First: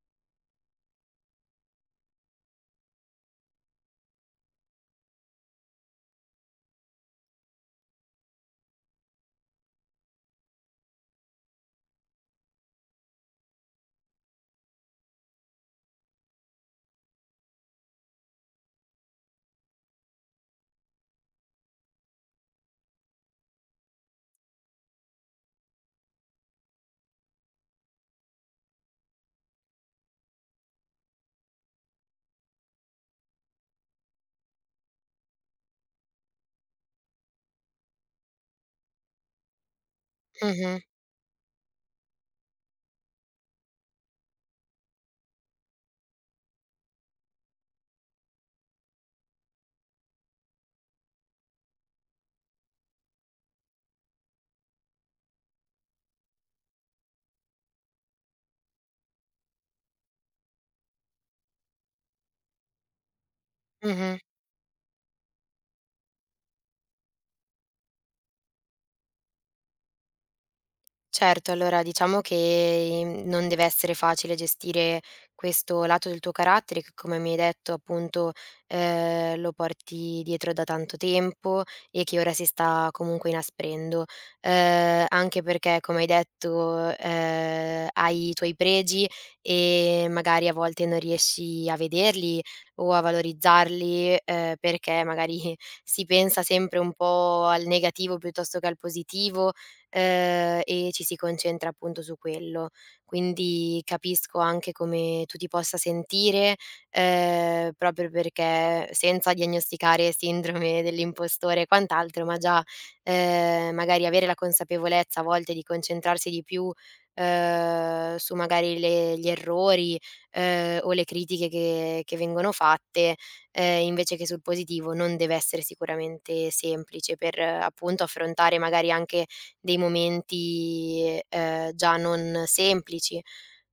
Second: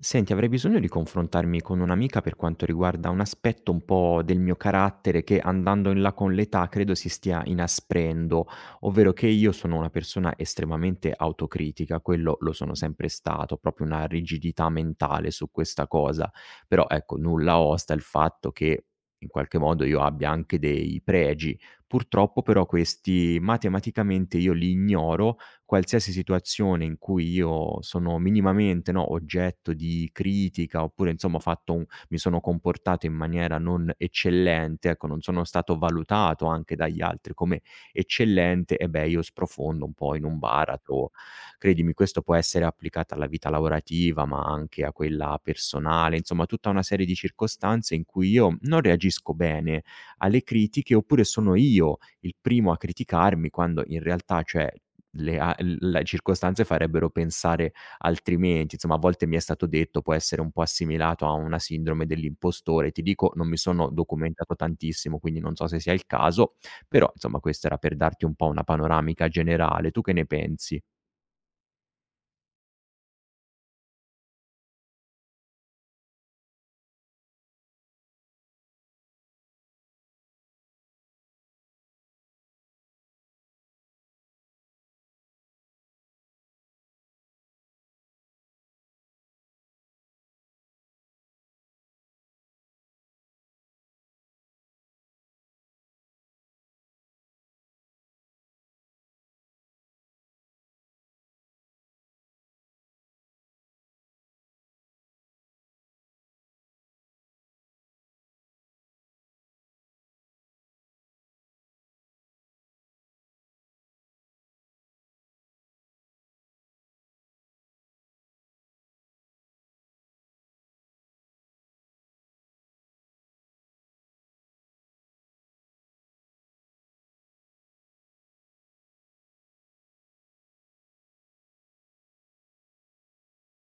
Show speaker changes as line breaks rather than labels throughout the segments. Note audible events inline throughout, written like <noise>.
Senti, avrei bisogno di confrontarmi con un'amica per quanto riguarda un aspetto un po' del mio carattere che andando in là con l'età credo si stia inasprendo, ovvero che io sono una persona estremamente autocritica, quello lo sono sempre stato, proprio una rigidità mentale su questa cosa, però ecco, nulla osta il fatto che in qualche modo io abbia anche dei pregi. Purtroppo però questi matematicamente io li ignoro qualsiasi situazione in cui io sono minimamente, no, oggetto di critica oppure insomma ho fatto un mi sono comportato in maniera non eccellente, ecco, non sono stato valutato anche dagli altri come eccellente, e beh, io sprofondo un po' in un
Mh-mh,
baratro. Credimi, questo può essere applicato alla vita lavorativa, ma anche a quella personale, insomma tutta una serie di circostanze in cui io non reagisco bene alle critiche, oppure sono io il primo a criticarmi quando in realtà, cioè, le circostanze farebbero pensare altrimenti. Insomma, a volte mi è stato detto può essere un po' assimilato a una sindrome dell'impostore. Ti dico, non mi sono
mh-mh.
documentato tantissimo, quindi non so se sia il caso, però insomma questo era per darti un po' una panoramica generale. Tu che ne pensi?
Certo, allora diciamo che, non deve essere facile gestire questo lato del tuo carattere che, come mi hai detto, appunto, lo porti dietro da tanto tempo e che ora si sta comunque inasprendo. Anche perché, come hai detto, hai i tuoi pregi e magari a volte non riesci a vederli o a valorizzarli, perché magari <laughs> si pensa sempre un po' al negativo piuttosto che al positivo e ci si concentra appunto su quello. Quindi capisco anche come tu ti possa sentire, proprio perché senza diagnosticare sindrome dell'impostore e quant'altro, ma già, magari avere la consapevolezza a volte di concentrarsi di più, su magari le gli errori, o le critiche che vengono fatte, invece che sul positivo non deve essere sicuramente semplice per appunto affrontare magari anche dei momenti, già non semplici.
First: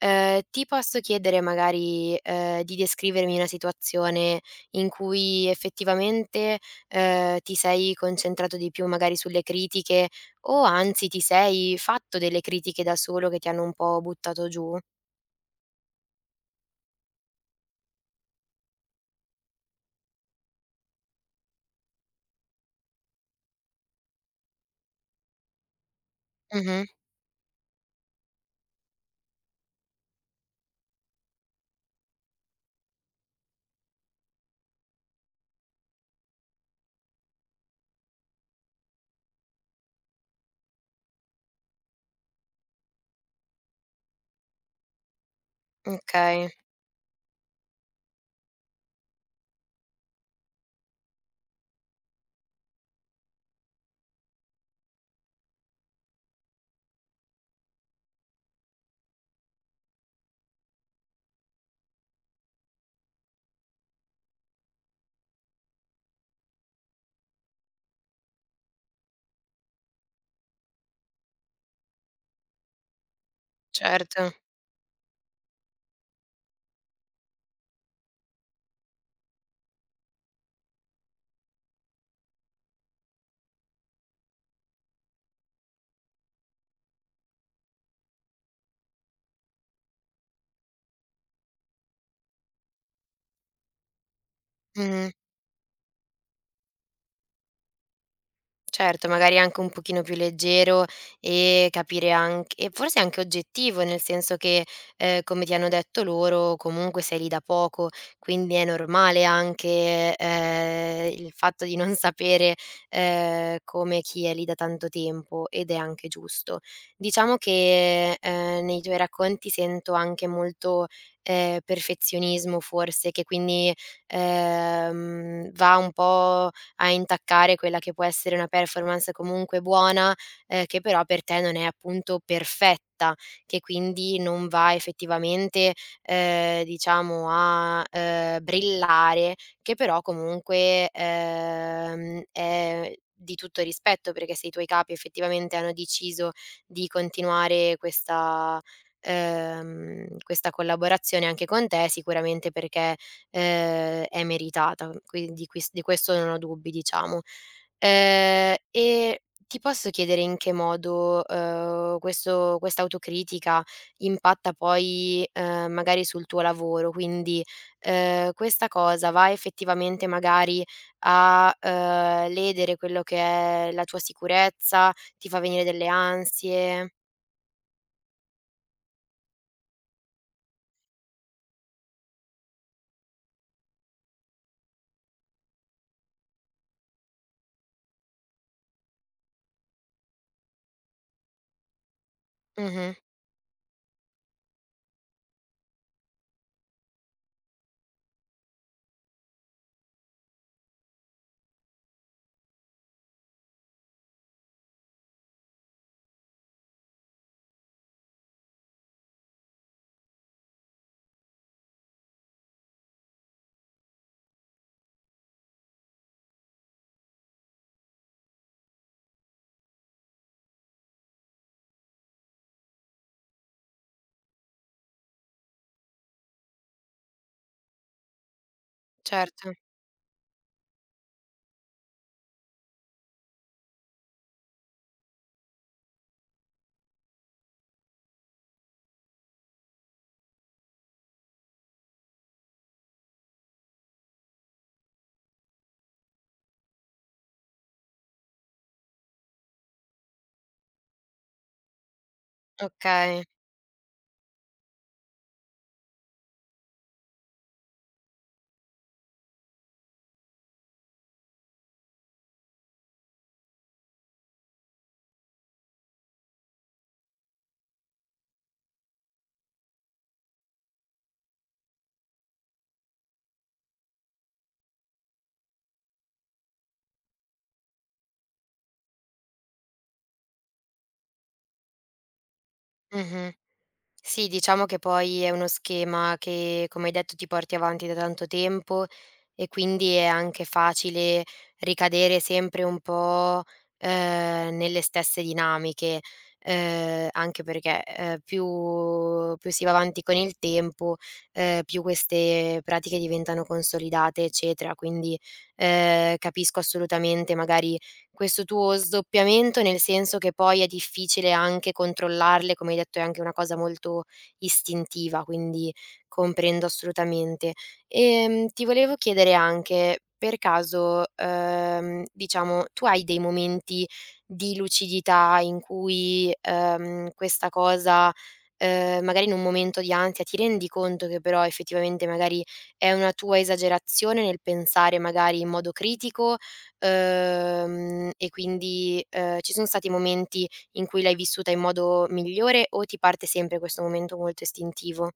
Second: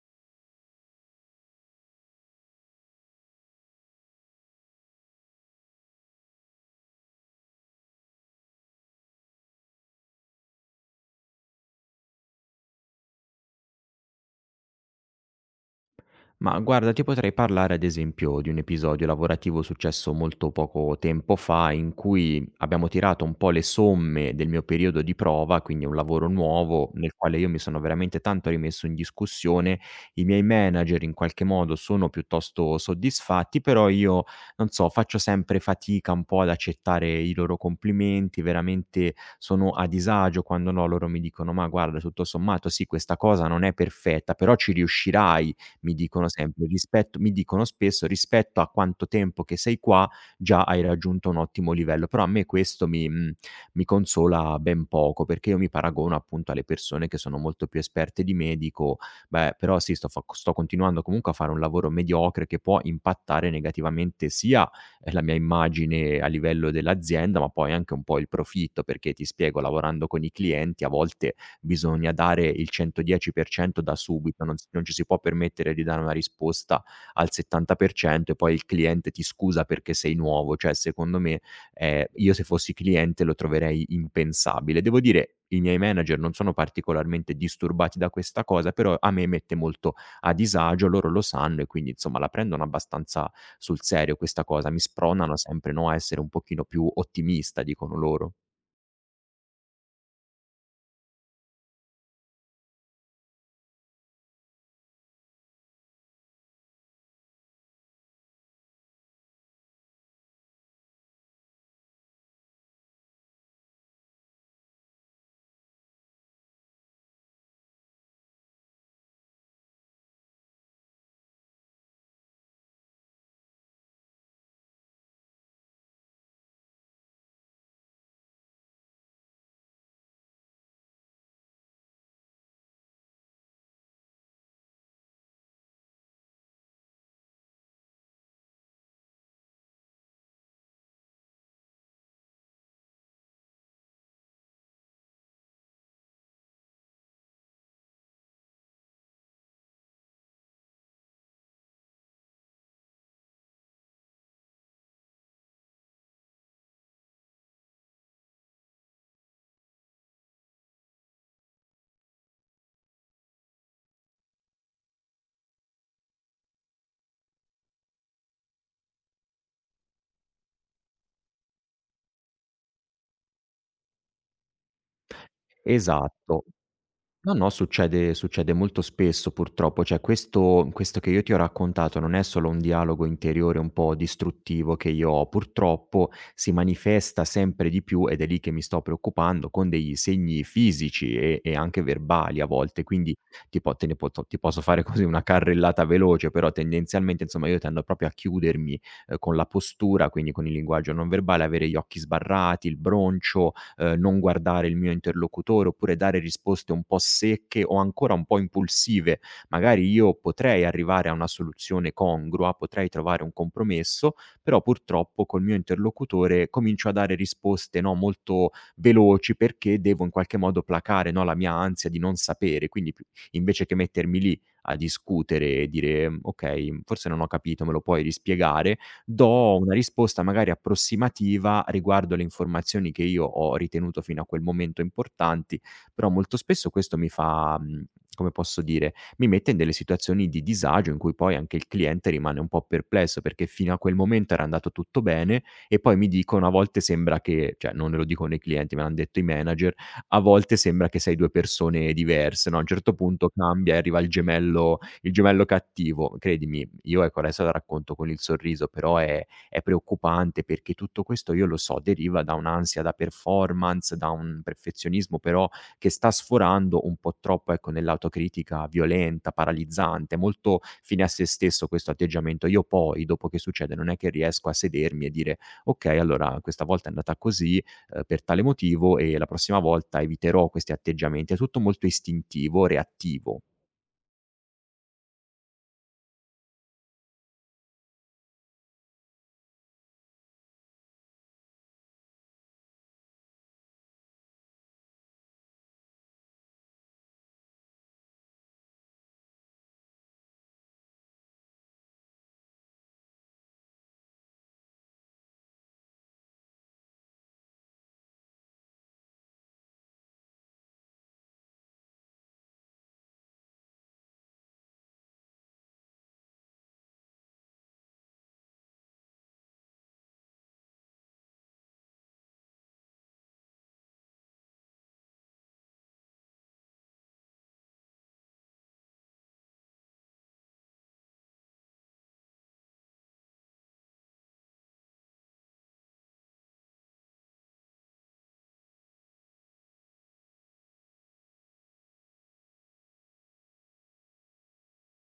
Ti posso chiedere magari, di descrivermi una situazione in cui effettivamente, ti sei concentrato di più magari sulle critiche o anzi ti sei fatto delle critiche da solo che ti hanno un po' buttato giù?
Ma guarda, ti potrei parlare ad esempio di un episodio lavorativo successo molto poco tempo fa in cui abbiamo tirato un po' le somme del mio periodo di prova, quindi un lavoro
Mh-mh.
nuovo nel quale io mi sono veramente tanto rimesso in discussione. I miei manager in qualche modo sono piuttosto soddisfatti, però io non so, faccio sempre fatica un po' ad accettare i loro complimenti, veramente sono a disagio quando no, loro mi dicono: "Ma guarda, tutto sommato sì, questa cosa non è perfetta, però ci riuscirai". Mi dicono
Okay,
sempre: "Rispetto". Mi dicono spesso: "Rispetto a quanto tempo che sei qua, già hai raggiunto un ottimo livello". Però a me questo mi mi consola ben poco, perché io mi paragono appunto alle persone che sono molto più esperte di me e dico: "Beh, però sì, sto fa sto continuando comunque a fare un lavoro mediocre che può impattare negativamente sia, la mia immagine a livello dell'azienda, ma poi anche un po' il profitto", perché ti spiego, lavorando con i clienti a volte bisogna dare il 110% da
certo.
subito, non s non ci si può permettere di dare una risposta al 70% e poi il cliente ti scusa perché sei nuovo. Cioè, secondo me, io se fossi cliente lo troverei impensabile. Devo dire, i miei manager non sono particolarmente disturbati da questa cosa, però a me mette molto a disagio, loro lo sanno e quindi insomma la prendono abbastanza sul serio questa cosa. Mi
Mh-mh.
spronano sempre, no, a essere un pochino più ottimista, dicono loro.
Certo, magari anche un pochino più leggero e capire anc e forse anche oggettivo, nel senso che, come ti hanno detto loro, comunque sei lì da poco, quindi è normale anche, il fatto di non sapere, come chi è lì da tanto tempo ed è anche giusto. Diciamo che, nei tuoi racconti sento anche molto, perfezionismo forse, che quindi, va un po' a intaccare quella che può essere una performance comunque buona, che però per te non è appunto perfetta, che quindi non va effettivamente, brillare, che però comunque, è di tutto rispetto, perché se i tuoi capi effettivamente hanno deciso di continuare questa questa collaborazione anche con te, sicuramente perché, è meritata, qui di ques di questo non ho dubbi diciamo. E ti posso chiedere in che modo, questo questa autocritica impatta poi, magari sul tuo lavoro? Quindi, questa cosa va effettivamente magari a, ledere quello che è la tua sicurezza? Ti fa venire delle
Esatto.
ansie?
No, no, succede molto spesso purtroppo, cioè questo che io ti ho raccontato non è solo un dialogo interiore un po' distruttivo che io ho, purtroppo si manifesta sempre di più, ed è lì che mi sto preoccupando, con degli segni fisici e anche verbali a volte.
Mh-mh,
Quindi ti po te ne poto ti posso fare così una carrellata veloce, però tendenzialmente insomma io tendo proprio a chiudermi, con la postura, quindi con il linguaggio non verbale, avere gli occhi sbarrati, il broncio, non guardare il mio interlocutore oppure dare risposte un po' secche o ancora un po' impulsive. Magari io potrei arrivare a una soluzione congrua, potrei trovare un compromesso, però purtroppo col mio interlocutore comincio a dare risposte no, molto veloci perché devo in qualche modo placare no, la mia ansia di non sapere. Quindi invece che mettermi lì a discutere e dire: ok, forse non ho capito, me lo puoi rispiegare",
certo,
do una risposta magari approssimativa riguardo le informazioni che io ho ritenuto fino a quel momento importanti, però molto spesso questo mi fa, come posso dire, mi mette in delle situazioni di disagio in cui poi anche il cliente rimane un po' perplesso, perché fino a quel momento era andato tutto bene e poi mi dicono a volte sembra che cioè non me lo dicono i clienti, me l'han detto i manager, a volte sembra che sei due persone diverse, no, a un certo
okay.
punto cambia e arriva il gemello cattivo. Credimi, io ecco adesso la racconto con il sorriso, però è preoccupante perché tutto questo io lo so, deriva da un'ansia da performance, da un perfezionismo però che sta sforando un po' troppo, ecco, nell'autocritica violenta, paralizzante, molto fine a se stesso questo atteggiamento. Io poi, dopo che succede, non è che riesco a sedermi e dire: "Okay, allora questa volta è andata così, per tale motivo e la prossima volta eviterò questi atteggiamenti". È tutto molto istintivo,
Mh-mh.
reattivo.
Sì, diciamo che poi è uno schema che, come hai detto, ti porti avanti da tanto tempo e quindi è anche facile ricadere sempre un po', nelle stesse dinamiche, anche perché, più si va avanti con il tempo, più queste pratiche diventano consolidate, eccetera. Quindi, capisco assolutamente magari questo tuo sdoppiamento, nel senso che poi è difficile anche controllarle, come hai detto è anche una cosa molto istintiva, quindi comprendo assolutamente. Ti volevo chiedere anche, per caso, diciamo, tu hai dei momenti di lucidità in cui, questa cosa, magari in un momento di ansia ti rendi conto che però effettivamente magari è una tua esagerazione nel pensare magari in modo critico. E quindi, ci son stati momenti in cui l'hai vissuta in modo migliore o ti parte sempre questo momento molto istintivo?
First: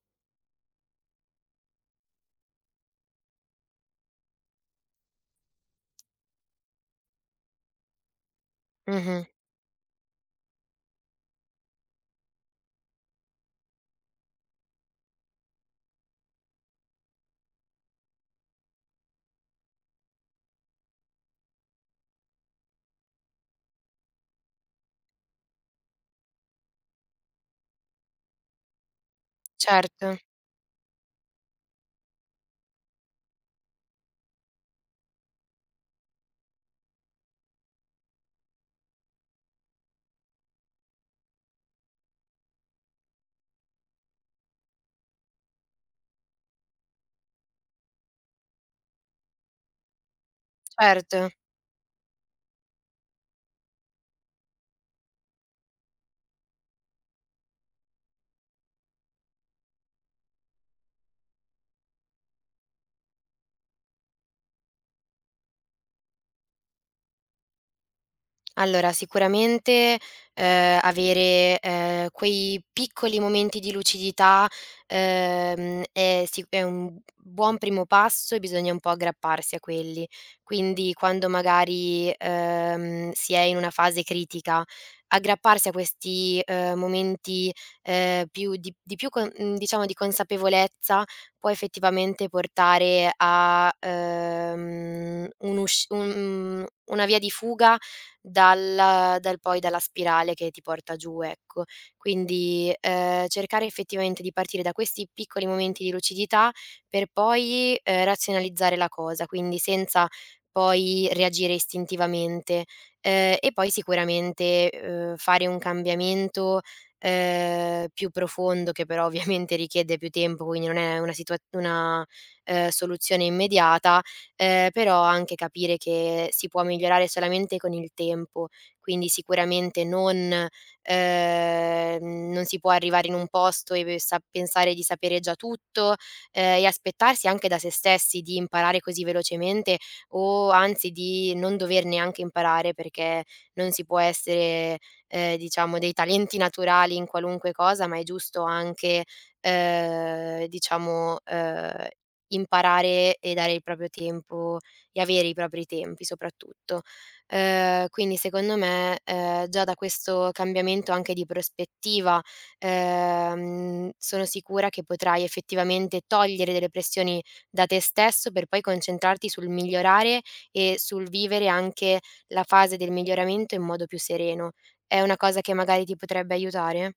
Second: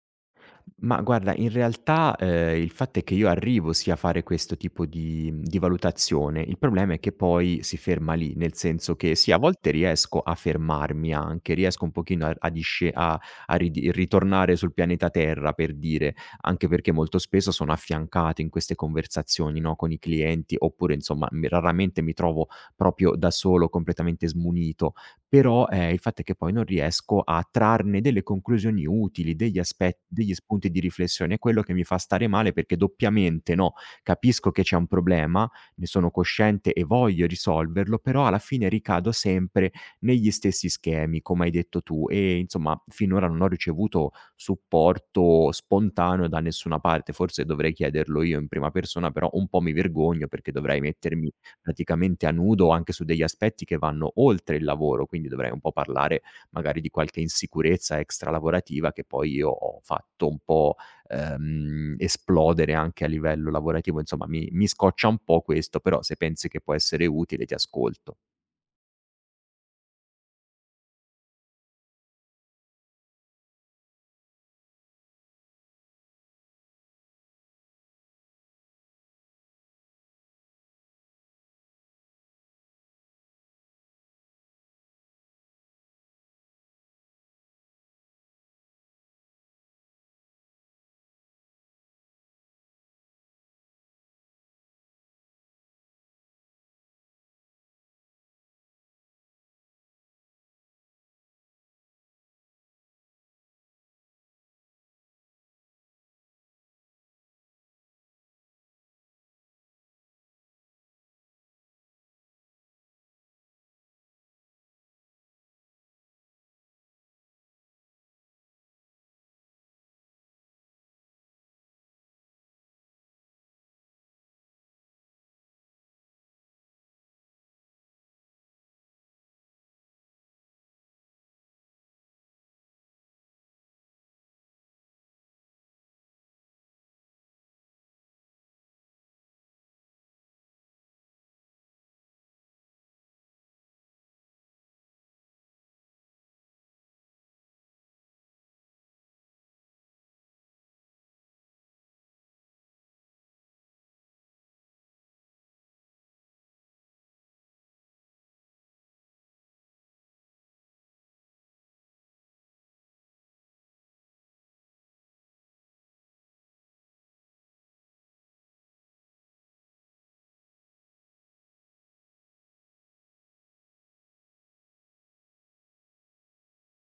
Ma guarda, in realtà, il fatto è che io arrivo sì a fare questo tipo di di valutazione, il problema è che poi si ferma lì, nel senso che
Mh-mh.
sì, a volte riesco a fermarmi anche, riesco un pochino a a disce a a ridi ritornare sul pianeta Terra, per dire, anche perché molto spesso sono affiancato in queste conversazioni, no, con i clienti, oppure insomma, mi raramente mi trovo proprio da solo, completamente smunito però, il fatto è che poi non riesco a trarne delle conclusioni utili, degli aspe
Certo,
degli spunti di riflessione. È quello che mi fa stare male perché doppiamente, no, capisco che c'è un problema, ne sono cosciente e voglio risolverlo, però alla fine ricado sempre negli stessi schemi, come hai detto tu, e insomma finora non ho ricevuto supporto spontaneo da nessuna parte. Forse dovrei chiederlo io in prima persona, però un po' mi vergogno perché dovrei
certo.
mettermi praticamente a nudo anche su degli aspetti che vanno oltre il lavoro, quindi dovrei un po' parlare magari di qualche insicurezza extralavorativa che poi io ho fatto un po', esplodere anche a livello lavorativo. Insomma mi scoccia un po' questo, però se pensi che può essere utile ti ascolto.
Allora, sicuramente, avere, quei piccoli momenti di lucidità, è un buon primo passo e bisogna un po' aggrapparsi a quelli. Quindi quando magari, si è in una fase critica, aggrapparsi a questi, momenti, più di più con diciamo di consapevolezza, può effettivamente portare a, una via di fuga dalla dal poi dalla spirale che ti porta giù, ecco. Quindi, cercare effettivamente di partire da questi piccoli momenti di lucidità per poi, razionalizzare la cosa, quindi senza poi reagire istintivamente. E poi sicuramente, fare un cambiamento, più profondo che però ovviamente richiede più tempo, quindi non è una situa una, soluzione immediata, però anche capire che si può migliorare solamente con il tempo, quindi sicuramente non si può arrivare in un posto e pe sa pensare di sapere già tutto, e aspettarsi anche da se stessi di imparare così velocemente o anzi di non dover neanche imparare, perché non si può essere, diciamo dei talenti naturali in qualunque cosa, ma è giusto anche, ehm, diciamo, ehm imparare e dare il proprio tempo e avere i propri tempi soprattutto. Quindi secondo me, già da questo cambiamento anche di prospettiva, sono sicura che potrai effettivamente togliere delle pressioni da te stesso per poi concentrarti sul migliorare e sul vivere anche la fase del miglioramento in modo più sereno. È una cosa che magari ti potrebbe aiutare?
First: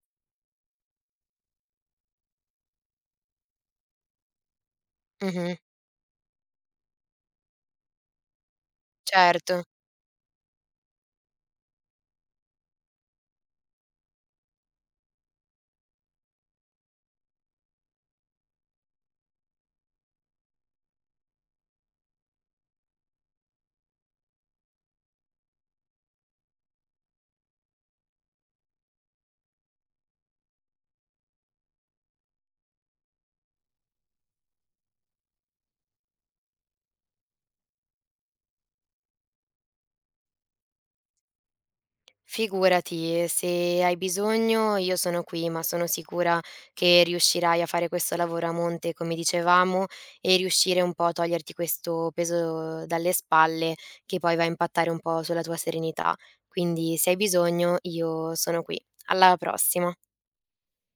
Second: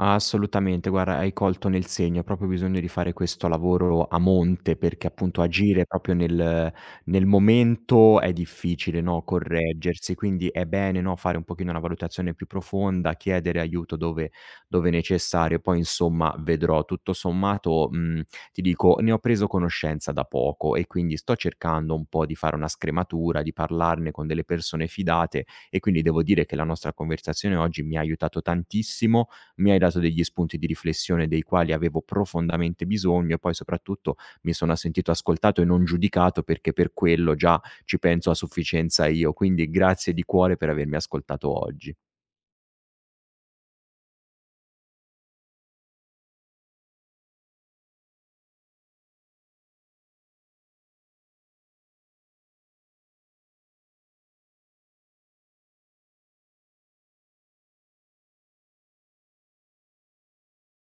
Assolutamente, guarda hai colto nel segno, ho proprio bisogno di fare questo lavoro a monte, perché appunto
Mh-mh,
agire proprio nel momento è difficile, no,
certo.
correggersi, quindi è bene, no, fare un pochino una valutazione più profonda, chiedere aiuto dove necessario, poi insomma vedrò. Tutto sommato, ti dico, ne ho preso conoscenza da poco e quindi sto cercando un po' di fare una scrematura, di parlarne con delle persone fidate e quindi devo dire che la nostra conversazione oggi mi ha aiutato tantissimo, mi hai dato degli spunti di riflessione dei quali avevo profondamente bisogno e poi soprattutto mi sono sentito ascoltato e non giudicato perché per quello già ci penso a sufficienza io. Quindi grazie di cuore per avermi ascoltato oggi.
Figurati, se hai bisogno io sono qui, ma sono sicura che riuscirai a fare questo lavoro a monte, come dicevamo, e riuscire un po' a toglierti questo peso dalle spalle che poi va a impattare un po' sulla tua serenità. Quindi se hai bisogno io sono qui. Alla prossima.